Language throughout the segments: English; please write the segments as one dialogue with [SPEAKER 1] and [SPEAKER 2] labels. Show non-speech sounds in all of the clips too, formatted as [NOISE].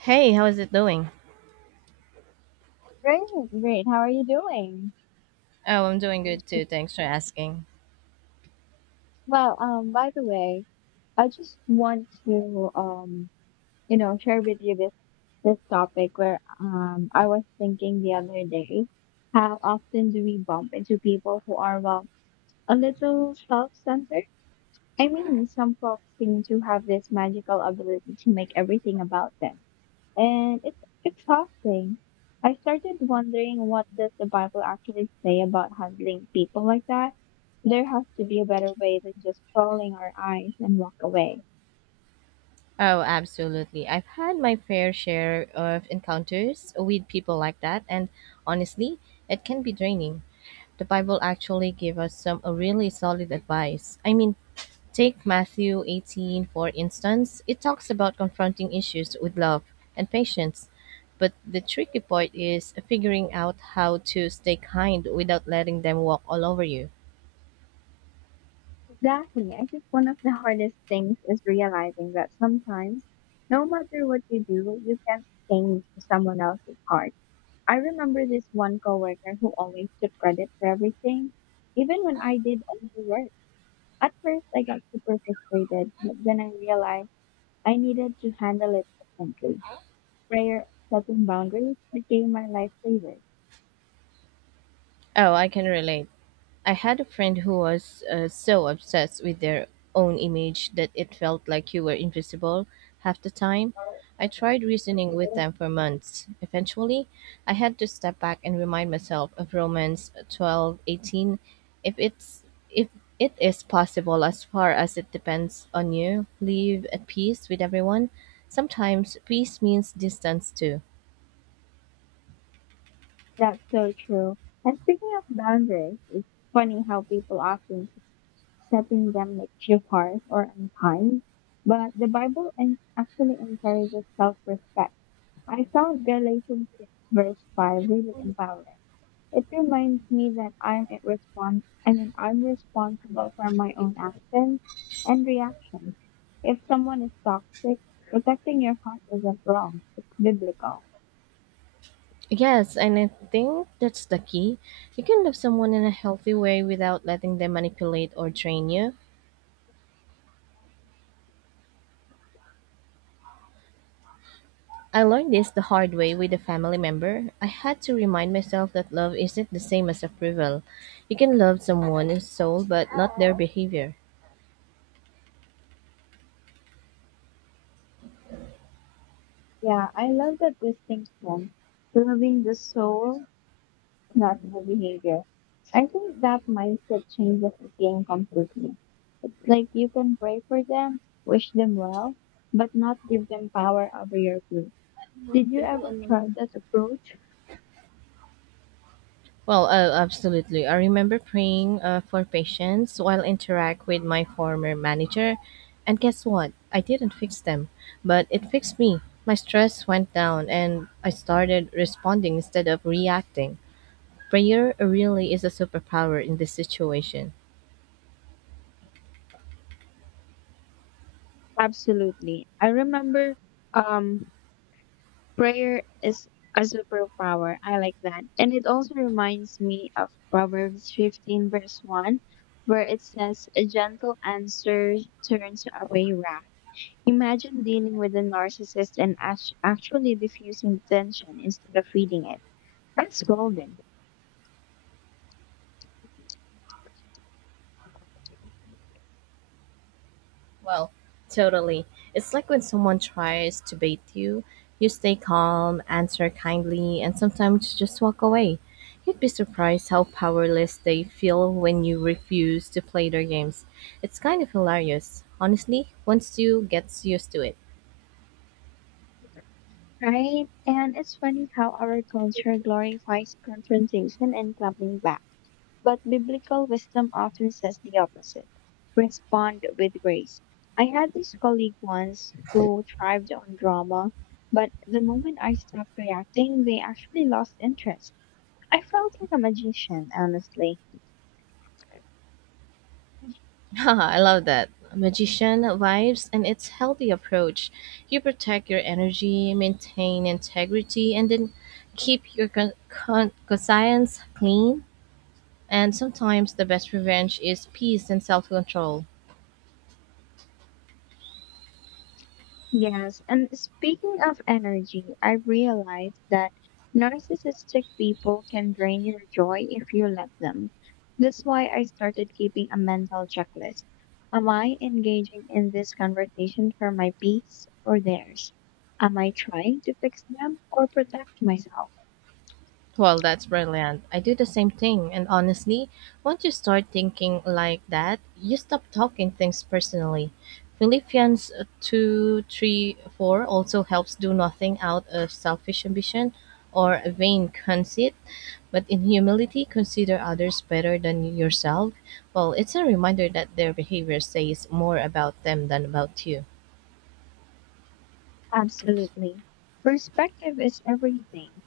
[SPEAKER 1] Hey, how is it doing?
[SPEAKER 2] Great, great. How are you doing?
[SPEAKER 1] Oh, I'm doing
[SPEAKER 2] I'm
[SPEAKER 1] good too. Thanks for asking.
[SPEAKER 2] Well, by the way, I just want to share with you this topic where I was thinking the other day. How often do we bump into people who are, well, a little self-centered? I mean, some folks seem to have this magical ability to make everything about them, and it's exhausting. I started wondering, what does the Bible actually say about handling people like that? There has to be a better way than just rolling our eyes and walk away.
[SPEAKER 1] Oh, absolutely. I've had my fair share of encounters with people like that, and honestly, it can be draining. The Bible actually gave us some really solid advice. I mean, take Matthew 18 for instance. It talks about confronting issues with love and patience. But the tricky part is figuring out how to stay kind without letting them walk all over you.
[SPEAKER 2] Exactly. I think one of the [LAUGHS] hardest things is realizing that sometimes, no matter what you do, you can't change someone else's heart. I remember this one coworker who always took credit for everything, even when I did all the work. At first, I got super frustrated, but then I realized I needed to handle it differently. Prayer, setting boundaries became my lifesaver.
[SPEAKER 1] Oh, I can relate. I had a friend who was so obsessed with their own image that it felt like you were invisible half the time. I tried reasoning with them for months. Eventually, I had to step back and remind myself of Romans 12:18. If it's if it is possible, as far as it depends on you, live at peace with everyone. Sometimes peace means distance too.
[SPEAKER 2] That's so true. And speaking of boundaries, it's funny how people often think setting them makes you harsh or unkind, but the Bible actually encourages self-respect. I found Galatians 6 verse 5 really empowering. It reminds me that I mean, I'm responsible for my own actions and reactions. If someone is toxic, protecting your heart isn't wrong. It's biblical.
[SPEAKER 1] Yes, and I think that's the key. You can love someone in a healthy way without letting them manipulate or train you. I learned this the hard way with a family member. I had to remind myself that love isn't the same as approval. You can love someone's soul but not their behavior.
[SPEAKER 2] Yeah, I love that distinction. Loving the soul, not the behavior. I think that mindset changes the game completely. It's like you can pray for them, wish them well, but not give them power over your food. Did you ever try that approach?
[SPEAKER 1] Well, absolutely. I remember praying for patience while interact with my former manager, and guess what? I didn't fix them, but it fixed me. My stress went down, and I started responding instead of reacting. Prayer really is a superpower in this situation.
[SPEAKER 2] Absolutely. I remember um prayer is a superpower. I like that. And it also reminds me of Proverbs 15 verse 1, where it says a gentle answer turns away wrath. Imagine dealing with a narcissist and actually diffusing the tension instead of feeding it. That's golden.
[SPEAKER 1] Well, totally. It's like when someone tries to bait you, you stay calm, answer kindly, and sometimes just walk away. You'd be surprised how powerless they feel when you refuse to play their games. It's kind of hilarious, honestly, once you get used to it.
[SPEAKER 2] Right? And it's funny how our culture glorifies confrontation and clapping back, but biblical wisdom often says the opposite: respond with grace. I had this colleague once who thrived on drama, but the moment I stopped reacting, they actually lost interest. I felt like a magician, honestly.
[SPEAKER 1] [LAUGHS] I love that. Magician vibes and its healthy approach. You protect your energy, maintain integrity, and then keep your conscience clean. And sometimes the best revenge is peace and self control.
[SPEAKER 2] Yes, and speaking of energy, I realized that narcissistic people can drain your joy if you let them. That's why I started keeping a mental checklist. Am I engaging in this conversation for my peace or theirs? Am I trying to fix them or protect myself?
[SPEAKER 1] Well, that's brilliant. I do the same thing. And honestly, once you start thinking like that, you stop talking things personally. Philippians 2 three, 4 also helps: do nothing out of selfish ambition or vain conceit, but in humility, consider others better than yourself. Well, it's a reminder that their behavior says more about them than about you.
[SPEAKER 2] Absolutely. Perspective is everything,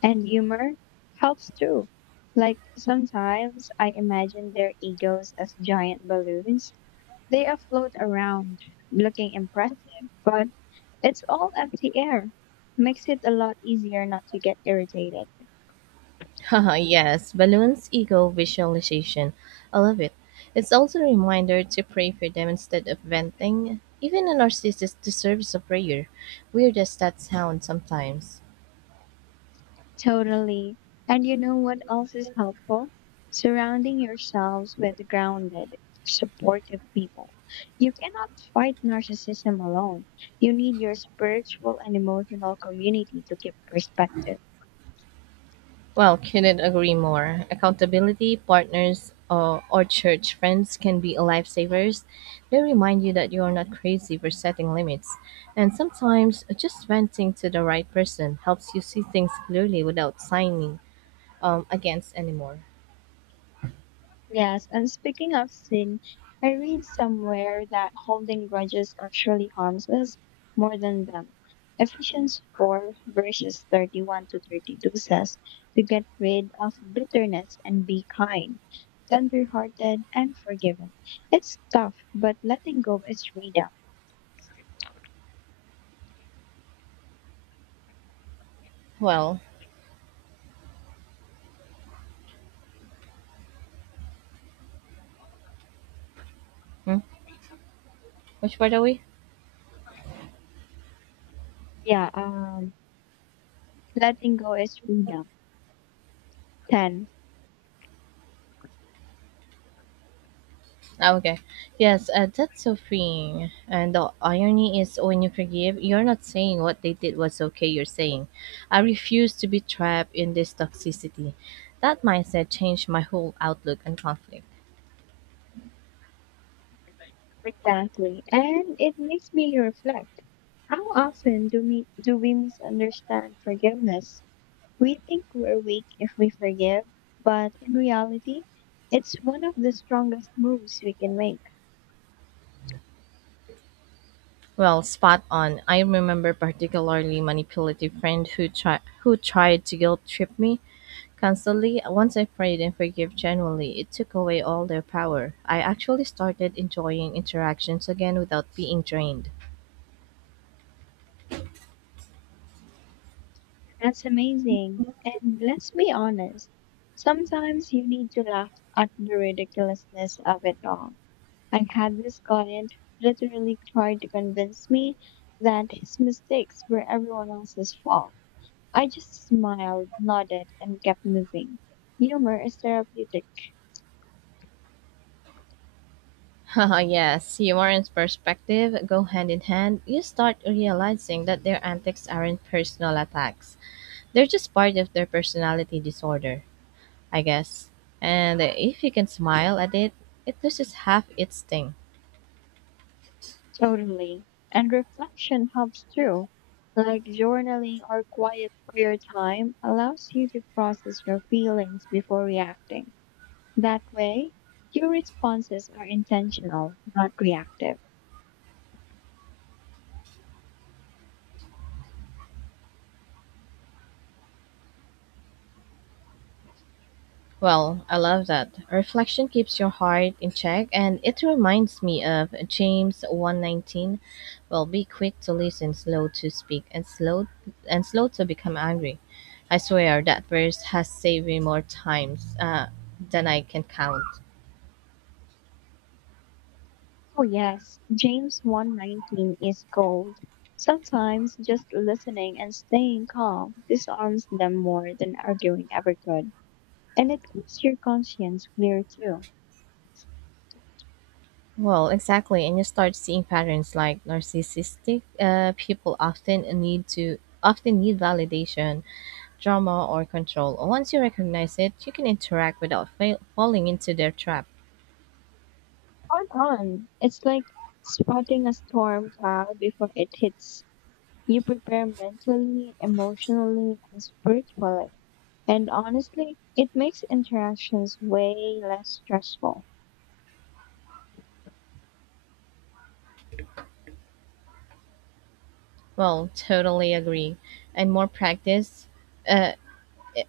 [SPEAKER 2] and humor helps too. Like, sometimes I imagine their egos as giant balloons. They are float around, looking impressive, but it's all empty air. Makes it a lot easier not to get irritated.
[SPEAKER 1] [LAUGHS] Haha, yes, balloons ego visualization. I love it. It's also a reminder to pray for them instead of venting. Even a narcissist deserves a prayer. Weird as that sounds sometimes.
[SPEAKER 2] Totally. And you know what else is helpful? Surrounding yourselves with grounded, supportive people. You cannot fight narcissism alone. You need your spiritual and emotional community to keep perspective.
[SPEAKER 1] Well, couldn't agree more. Accountability, partners, or church friends can be lifesavers. They remind you that you are not crazy for setting limits. And sometimes just venting to the right person helps you see things clearly without signing against anymore.
[SPEAKER 2] Yes, and speaking of sin, I read somewhere that holding grudges actually harms us more than them. Ephesians 4 verses 31 to 32 says to get rid of bitterness and be kind, tender-hearted and forgiving. It's tough, but letting go is freedom.
[SPEAKER 1] Well, hmm? Which part are we?
[SPEAKER 2] Yeah, letting go is freedom. 10.
[SPEAKER 1] Ah, okay. Yes, that's so freeing. And the irony is, when you forgive, you're not saying what they did was okay. You're saying, I refuse to be trapped in this toxicity. That mindset changed my whole outlook on conflict.
[SPEAKER 2] Exactly. And it makes me reflect. How often do we misunderstand forgiveness? We think we're weak if we forgive, but in reality, it's one of the strongest moves we can make.
[SPEAKER 1] Well, spot on. I remember particularly manipulative friend who tried to guilt trip me constantly. Once I prayed and forgave genuinely, it took away all their power. I actually started enjoying interactions again without being drained.
[SPEAKER 2] That's amazing. And let's be honest, sometimes you need to laugh at the ridiculousness of it all. I had this client literally try to convince me that his mistakes were everyone else's fault. I just smiled, nodded, and kept moving. Humor is therapeutic.
[SPEAKER 1] Haha, yes, humor and perspective go hand in hand. You start realizing that their antics aren't personal attacks, they're just part of their personality disorder, I guess. And if you can smile at it, it loses half its sting.
[SPEAKER 2] Totally. And reflection helps too. Like journaling or quiet prayer time allows you to process your feelings before reacting. That way, your responses are intentional, not reactive.
[SPEAKER 1] Well, I love that. Reflection keeps your heart in check, and it reminds me of James 1:19. Well, be quick to listen, slow to speak, and slow to become angry. I swear that verse has saved me more times than I can count.
[SPEAKER 2] Oh, yes, James 1:19 is gold. Sometimes just listening and staying calm disarms them more than arguing ever could. And it keeps your conscience clear too.
[SPEAKER 1] Well, exactly, and you start seeing patterns like narcissistic people often need validation, drama, or control. Once you recognize it, you can interact without falling into their trap.
[SPEAKER 2] Hold on. It's like spotting a storm cloud before it hits. You prepare mentally, emotionally, and spiritually. And honestly, it makes interactions way less stressful.
[SPEAKER 1] Well, totally agree. And more practice, uh,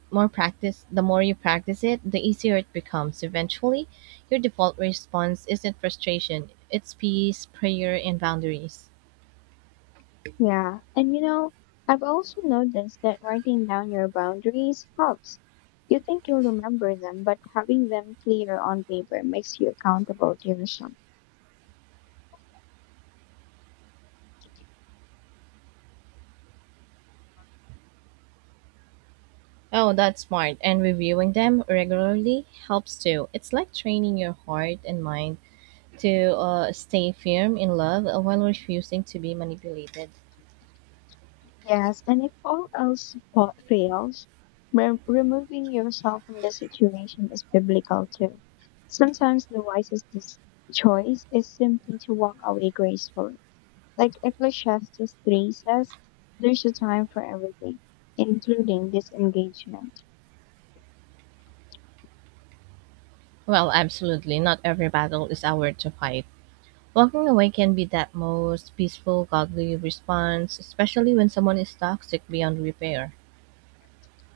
[SPEAKER 1] More practice, the more you practice it, the easier it becomes. Eventually, your default response isn't frustration, it's peace, prayer, and boundaries.
[SPEAKER 2] Yeah. And you know, I've also noticed that writing down your boundaries helps. You think you'll remember them, but having them clear on paper makes you accountable to yourself.
[SPEAKER 1] Oh, that's smart. And reviewing them regularly helps too. It's like training your heart and mind to stay firm in love while refusing to be manipulated.
[SPEAKER 2] Yes, and if all else fails, removing yourself from the situation is biblical too. Sometimes the wisest choice is simply to walk away gracefully. Like Ecclesiastes 3 says, there's a time for everything, including disengagement.
[SPEAKER 1] Well, absolutely. Not every battle is ours to fight. Walking away can be that most peaceful, godly response, especially when someone is toxic beyond repair.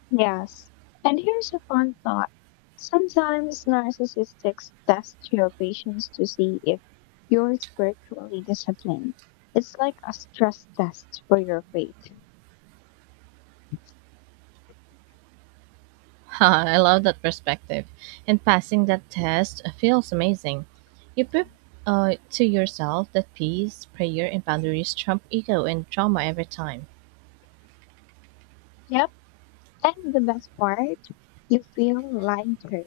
[SPEAKER 2] Yes. And here's a fun thought. Sometimes narcissists test your patience to see if you're spiritually disciplined. It's like a stress test for your faith.
[SPEAKER 1] [LAUGHS] I love that perspective. And passing that test feels amazing. You prove to yourself that peace, prayer, and boundaries trump ego and trauma every time.
[SPEAKER 2] Yep. And the best part, you feel lighter,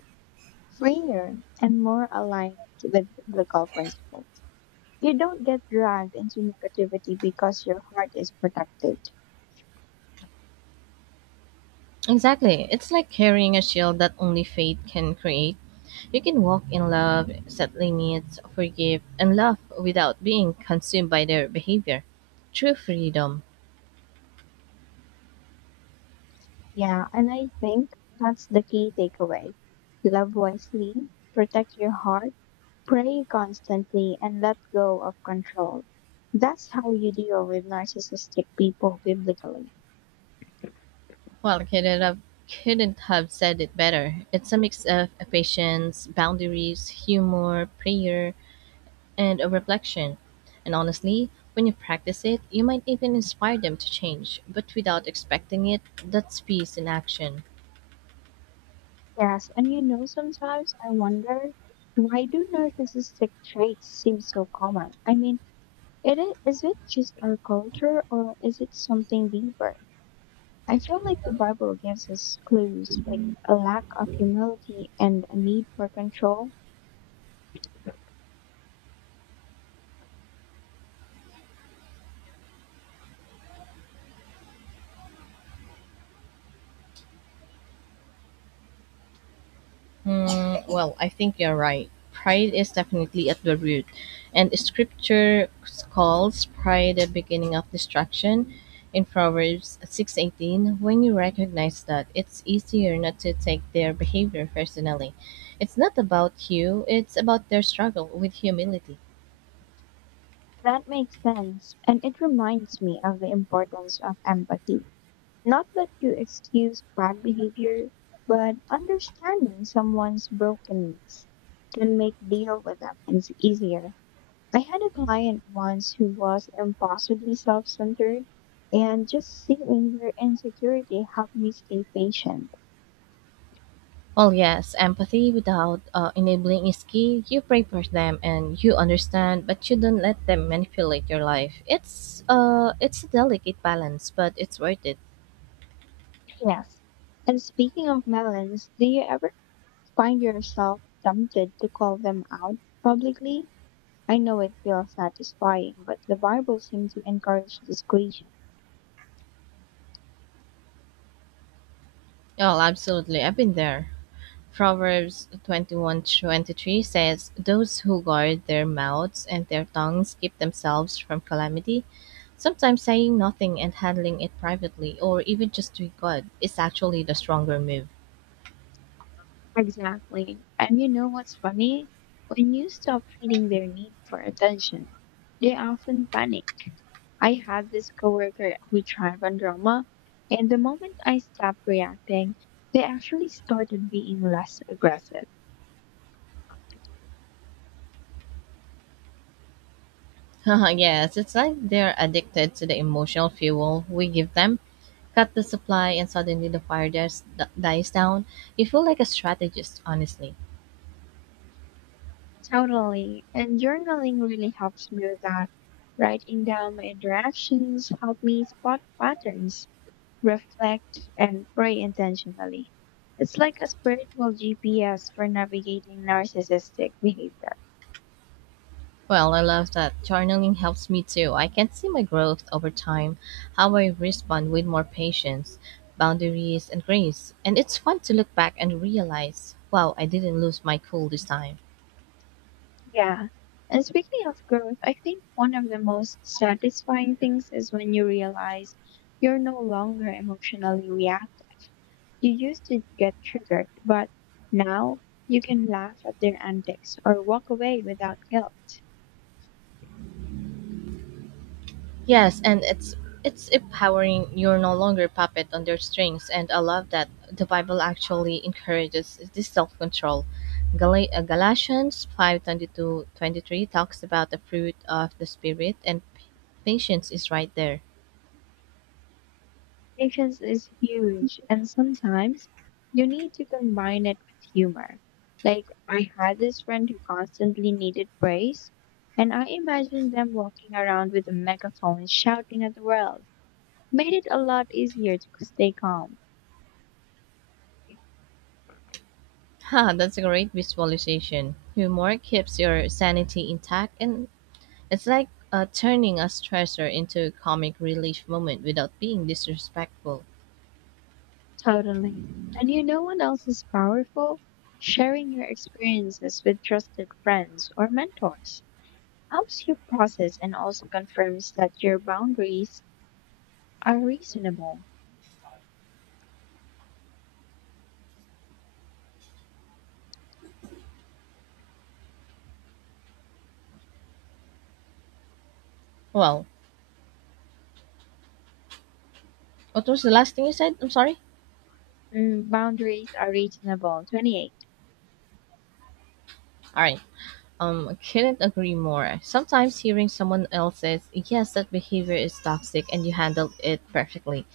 [SPEAKER 2] freer, and more aligned with biblical principles. You don't get dragged into negativity because your heart is protected.
[SPEAKER 1] Exactly. It's like carrying a shield that only faith can create. You can walk in love, set limits, forgive, and love without being consumed by their behavior. True freedom.
[SPEAKER 2] Yeah, and I think that's the key takeaway. Love wisely, protect your heart, pray constantly, and let go of control. That's how you deal with narcissistic people biblically.
[SPEAKER 1] Well, couldn't have said it better. It's a mix of patience, boundaries, humor, prayer, and a reflection. And honestly, when you practice it, you might even inspire them to change, but without expecting it, that's peace in action.
[SPEAKER 2] Yes, and you know, sometimes I wonder, why do narcissistic traits seem so common? I mean, it is it just our culture or is it something deeper? I feel like the Bible gives us clues, like a lack of humility and a need for control.
[SPEAKER 1] Hmm, well, I think you're right. Pride is definitely at the root. And scripture calls pride the beginning of destruction in Proverbs 6:18. When you recognize that, it's easier not to take their behavior personally. It's not about you, it's about their struggle with humility.
[SPEAKER 2] That makes sense. And it reminds me of the importance of empathy. Not that you excuse bad behavior, but understanding someone's brokenness can make deal with them is easier. I had a client once who was impossibly self-centered, and just seeing their insecurity helped me stay patient.
[SPEAKER 1] Well, yes, empathy without enabling is key. You pray for them and you understand, but you don't let them manipulate your life. It's a delicate balance, but it's worth it.
[SPEAKER 2] Yes. And speaking of melons, do you ever find yourself tempted to call them out publicly? I know it feels satisfying, but the Bible seems to encourage discretion.
[SPEAKER 1] Oh, absolutely. I've been there. Proverbs 21:23 says, "Those who guard their mouths and their tongues keep themselves from calamity." Sometimes saying nothing and handling it privately, or even just to God, is actually the stronger move.
[SPEAKER 2] Exactly. And you know what's funny? When you stop feeling their need for attention, they often panic. I had this coworker who thrived on drama, and the moment I stopped reacting, they actually started being less aggressive.
[SPEAKER 1] [LAUGHS] Yes, it's like they're addicted to the emotional fuel we give them. Cut the supply, and suddenly dies down. You feel like a strategist, honestly.
[SPEAKER 2] Totally. And journaling really helps me with that. Writing down my interactions helped me spot patterns, reflect, and pray intentionally. It's like a spiritual GPS for navigating narcissistic behavior.
[SPEAKER 1] Well, I love that. Journaling helps me too. I can see my growth over time, how I respond with more patience, boundaries, and grace. And it's fun to look back and realize, wow, I didn't lose my cool this time.
[SPEAKER 2] Yeah. And speaking of growth, I think one of the most satisfying things is when you realize you're no longer emotionally reactive. You used to get triggered, but now you can laugh at their antics or walk away without guilt.
[SPEAKER 1] Yes, and it's empowering. You're no longer a puppet on their strings, and I love that the Bible actually encourages this self-control. Galatians 5:22-23 talks about the fruit of the spirit, and patience is right there.
[SPEAKER 2] Patience is huge, and sometimes you need to combine it with humor. Like, I had this friend who constantly needed praise, and I imagined them walking around with a megaphone shouting at the world. Made it a lot easier to stay calm.
[SPEAKER 1] [LAUGHS] Ha, that's a great visualization. Humor keeps your sanity intact, and it's like turning a stressor into a comic relief moment without being disrespectful.
[SPEAKER 2] Totally. And you know what else is powerful? Sharing your experiences with trusted friends or mentors helps you process and also confirms that your boundaries are reasonable.
[SPEAKER 1] Well, what was the last thing you said? I'm sorry.
[SPEAKER 2] Mm, boundaries are reasonable. 28.
[SPEAKER 1] All right. Couldn't agree more. Sometimes hearing someone else's, yes, that behavior is toxic and you handled it perfectly,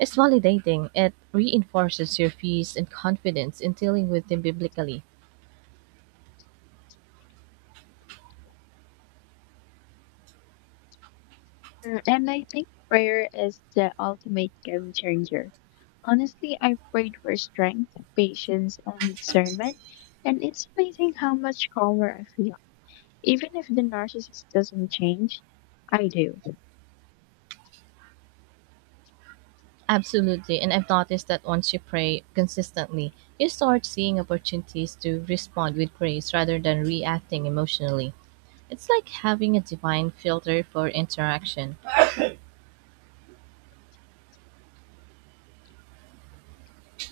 [SPEAKER 1] is validating. It reinforces your peace and confidence in dealing with them biblically.
[SPEAKER 2] Mm, and I think prayer is the ultimate game changer. Honestly, I've prayed for strength, patience, and discernment, and it's amazing how much calmer I feel. Even if the narcissist doesn't change, I do.
[SPEAKER 1] Absolutely. And I've noticed that once you pray consistently, you start seeing opportunities to respond with grace rather than reacting emotionally. It's like having a divine filter for interaction.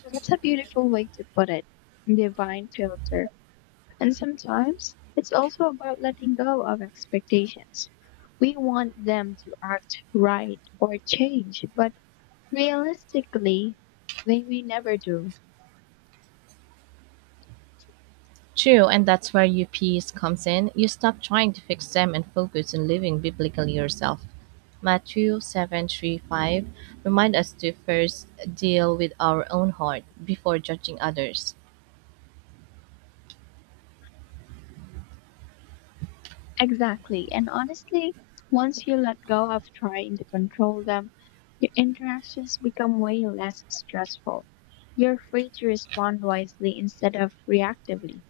[SPEAKER 2] That's a beautiful way to put it. Divine filter. And sometimes it's also about letting go of expectations. We want them to act right or change, but realistically, they may never do.
[SPEAKER 1] True, and that's where your peace comes in. You stop trying to fix them and focus on living biblically yourself. Matthew 7:35 remind us to first deal with our own heart before judging others.
[SPEAKER 2] Exactly. And honestly, once you let go of trying to control them, your interactions become way less stressful. You're free to respond wisely instead of reactively.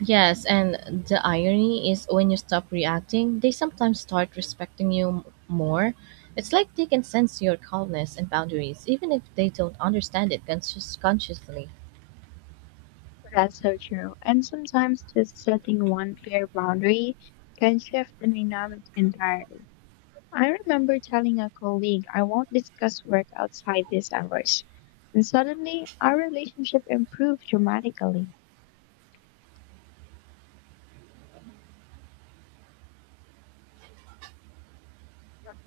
[SPEAKER 1] Yes, and the irony is when you stop reacting, they sometimes start respecting you more. It's like they can sense your calmness and boundaries even if they don't understand it consciously.
[SPEAKER 2] That's so true. And sometimes just setting one clear boundary can shift the dynamic entirely. I remember telling a colleague, I won't discuss work outside these hours. And suddenly, our relationship improved dramatically.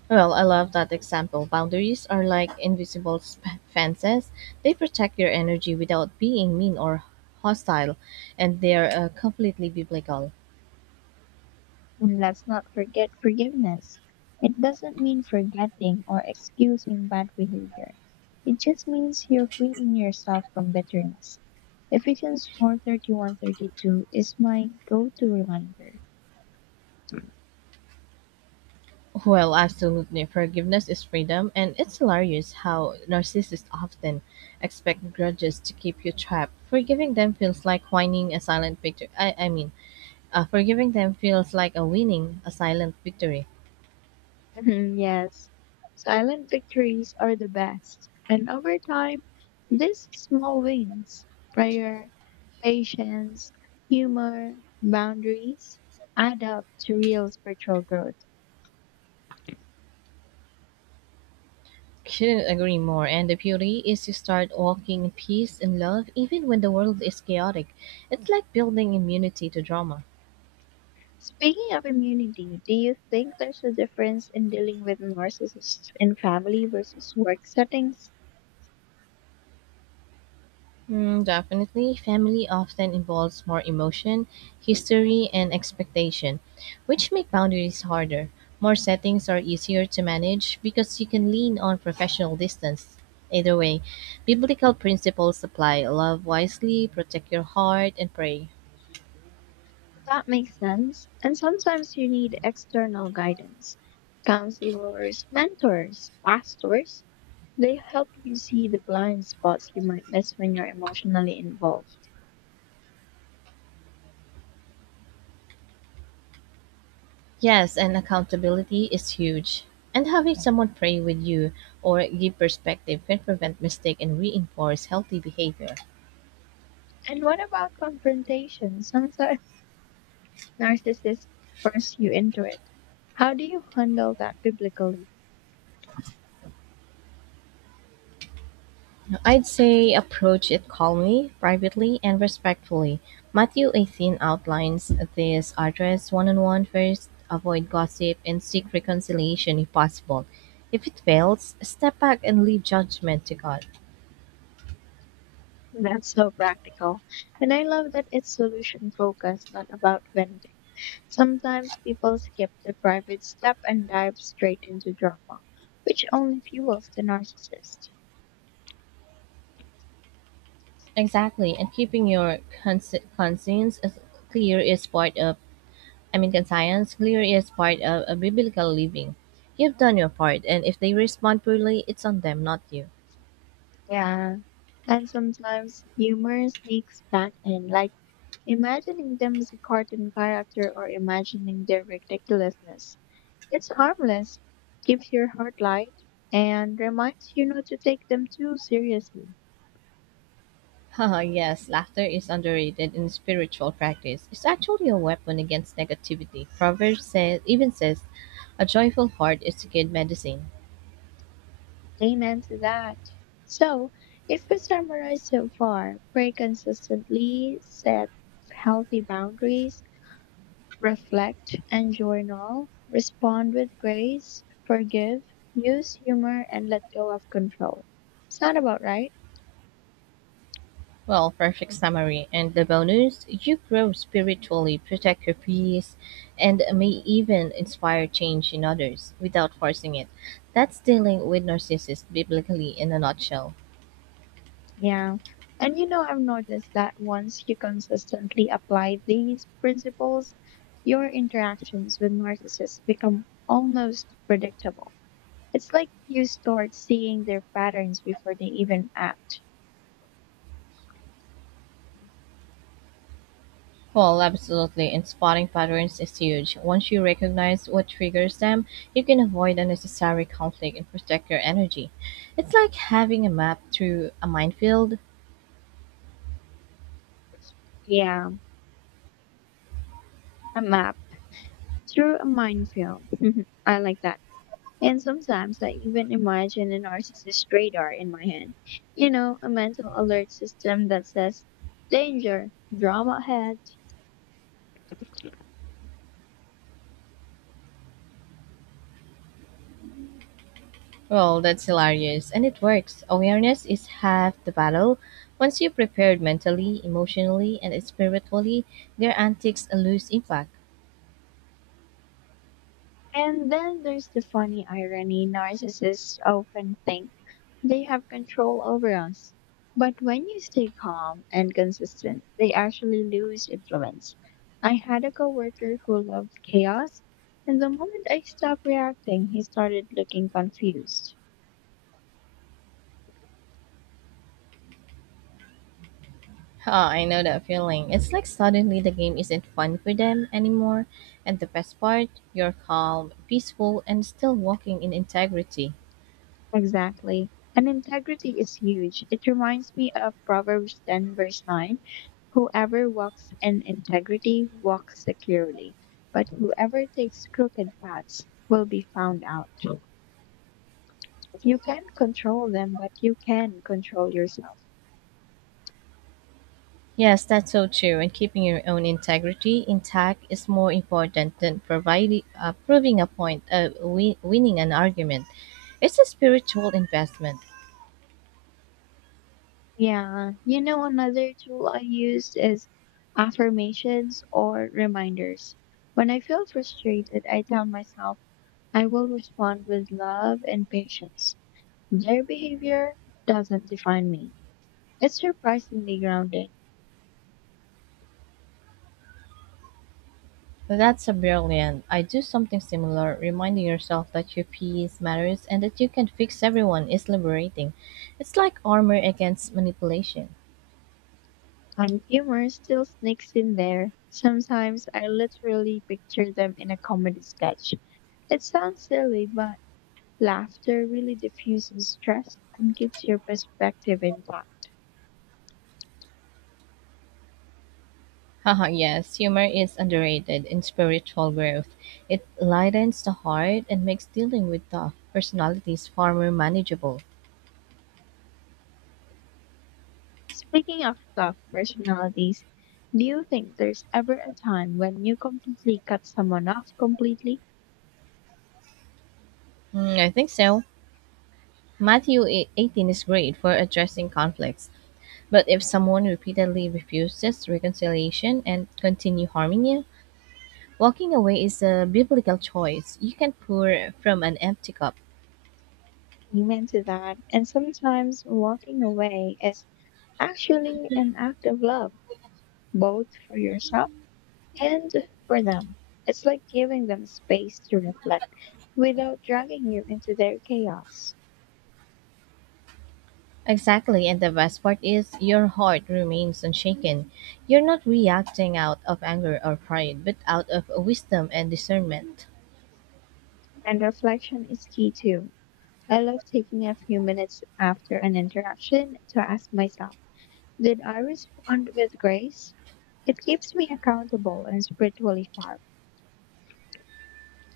[SPEAKER 1] Well, I love that example. Boundaries are like invisible fences. They protect your energy without being mean or hostile, and they are completely biblical.
[SPEAKER 2] And let's not forget forgiveness. It doesn't mean forgetting or excusing bad behavior. It just means you're freeing yourself from bitterness. Ephesians 4:31-32 is my go-to reminder.
[SPEAKER 1] Well, absolutely. Forgiveness is freedom, and it's hilarious how narcissists often expect grudges to keep you trapped. Forgiving them feels like whining a silent victory. Forgiving them feels like a winning a silent victory.
[SPEAKER 2] Mhm, yes. Silent victories are the best. And over time, these small wins, prayer, patience, humor, boundaries, add up to real spiritual growth.
[SPEAKER 1] Couldn't agree more, and the beauty is to start walking in peace and love even when the world is chaotic. It's like building immunity to drama.
[SPEAKER 2] Speaking of immunity, do you think there's a difference in dealing with narcissists in family versus work settings?
[SPEAKER 1] Mm, definitely, family often involves more emotion, history, and expectation, which make boundaries harder. More settings are easier to manage because you can lean on professional distance. Either way, biblical principles apply: love wisely, protect your heart, and pray.
[SPEAKER 2] That makes sense. And sometimes you need external guidance. Counselors, mentors, pastors, they help you see the blind spots you might miss when you're emotionally involved.
[SPEAKER 1] Yes, and accountability is huge. And having someone pray with you or give perspective can prevent mistake and reinforce healthy behavior.
[SPEAKER 2] And what about confrontation? Sometimes [LAUGHS] narcissists force you into it. How do you handle that biblically?
[SPEAKER 1] I'd say approach it calmly, privately, and respectfully. Matthew 18 outlines this: address one on one first, avoid gossip, and seek reconciliation if possible. If it fails, step back and leave judgment to God.
[SPEAKER 2] That's so practical. And I love that it's solution focused, not about venting. Sometimes people skip the private step and dive straight into drama, which only fuels the narcissist.
[SPEAKER 1] Exactly, and keeping your conscience as clear is part of American Science clear is part of a biblical living. You've done your part, and if they respond poorly, it's on them, not you.
[SPEAKER 2] Yeah. And sometimes humor sneaks back in, like imagining them as a cartoon character or imagining their ridiculousness. It's harmless, keeps your heart light, and reminds you not to take them too seriously.
[SPEAKER 1] [LAUGHS] Haha, yes, laughter is underrated in spiritual practice. It's actually a weapon against negativity. Even says, a joyful heart is good medicine.
[SPEAKER 2] Amen to that. So, if we summarize so far, pray consistently, set healthy boundaries, reflect and journal, respond with grace, forgive, use humor, and let go of control. Sound about right?
[SPEAKER 1] Well, perfect summary. And the bonus, you grow spiritually, protect your peace, and may even inspire change in others without forcing it. That's dealing with narcissists biblically in a nutshell.
[SPEAKER 2] Yeah. And you know, I've noticed that once you consistently apply these principles, your interactions with narcissists become almost predictable. It's like you start seeing their patterns before they even act.
[SPEAKER 1] Well, absolutely, and spotting patterns is huge. Once you recognize what triggers them, you can avoid unnecessary conflict and protect your energy. It's like having a map through a minefield.
[SPEAKER 2] Yeah, a map through a minefield. [LAUGHS] I like that. And sometimes I even imagine a narcissist radar in my head. You know, a mental alert system that says, danger, drama ahead.
[SPEAKER 1] Well, that's hilarious, and it works. Awareness is half the battle. Once you're prepared mentally, emotionally, and spiritually, their antics lose impact.
[SPEAKER 2] And then there's the funny irony: narcissists often think they have control over us. But when you stay calm and consistent, they actually lose influence. I had a coworker who loved chaos, and the moment I stopped reacting, he started looking confused.
[SPEAKER 1] Oh, I know that feeling. It's like suddenly the game isn't fun for them anymore. And the best part, you're calm, peaceful, and still walking in integrity.
[SPEAKER 2] Exactly. And integrity is huge. It reminds me of Proverbs 10, verse 9. Whoever walks in integrity walks securely, but whoever takes crooked paths will be found out. You can't control them, but you can control yourself.
[SPEAKER 1] Yes, that's so true. And keeping your own integrity intact is more important than proving a point, winning an argument. It's a spiritual investment.
[SPEAKER 2] Yeah. You know, another tool I use is affirmations or reminders. When I feel frustrated, I tell myself, I will respond with love and patience. Their behavior doesn't define me. It's surprisingly grounding,
[SPEAKER 1] That's a brilliant. I do something similar. Reminding yourself that your peace matters and that you can fix everyone is liberating. It's like armor against manipulation.
[SPEAKER 2] and humor still sneaks in there. Sometimes I literally picture them in a comedy sketch. It sounds silly, but laughter really diffuses stress and keeps your perspective intact.
[SPEAKER 1] Haha, yes, humor is underrated in spiritual growth. It lightens the heart and makes dealing with tough personalities far more manageable.
[SPEAKER 2] Speaking of tough personalities, do you think there's ever a time when you completely cut someone off completely?
[SPEAKER 1] Mm, I think so. 18 is great for addressing conflicts, but if someone repeatedly refuses reconciliation and continue harming you, walking away is a biblical choice. You can pour from an empty cup.
[SPEAKER 2] Amen to that. And sometimes walking away is actually an act of love, both for yourself and for them. It's like giving them space to reflect without dragging you into their chaos.
[SPEAKER 1] Exactly, and the best part is your heart remains unshaken. You're not reacting out of anger or pride, but out of wisdom and discernment.
[SPEAKER 2] And reflection is key too. I love taking a few minutes after an interaction to ask myself, did I respond with grace? It keeps me accountable and spiritually sharp.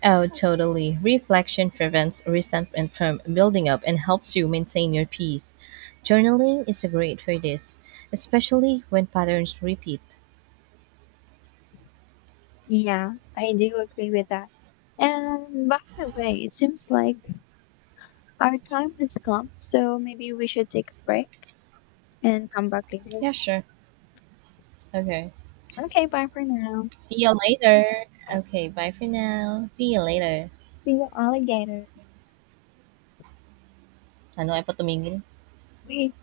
[SPEAKER 1] Oh, totally. Reflection prevents resentment from building up and helps you maintain your peace. Journaling is great for this, especially when patterns repeat.
[SPEAKER 2] Yeah, I do agree with that. And by the way, it seems like our time has come, so maybe we should take a break and come back later.
[SPEAKER 1] Yeah, sure. Okay.
[SPEAKER 2] Okay, bye for now.
[SPEAKER 1] See you later. Okay, bye for now. See you later.
[SPEAKER 2] See you, alligator.
[SPEAKER 1] Ano ay patumingin?
[SPEAKER 2] Wait.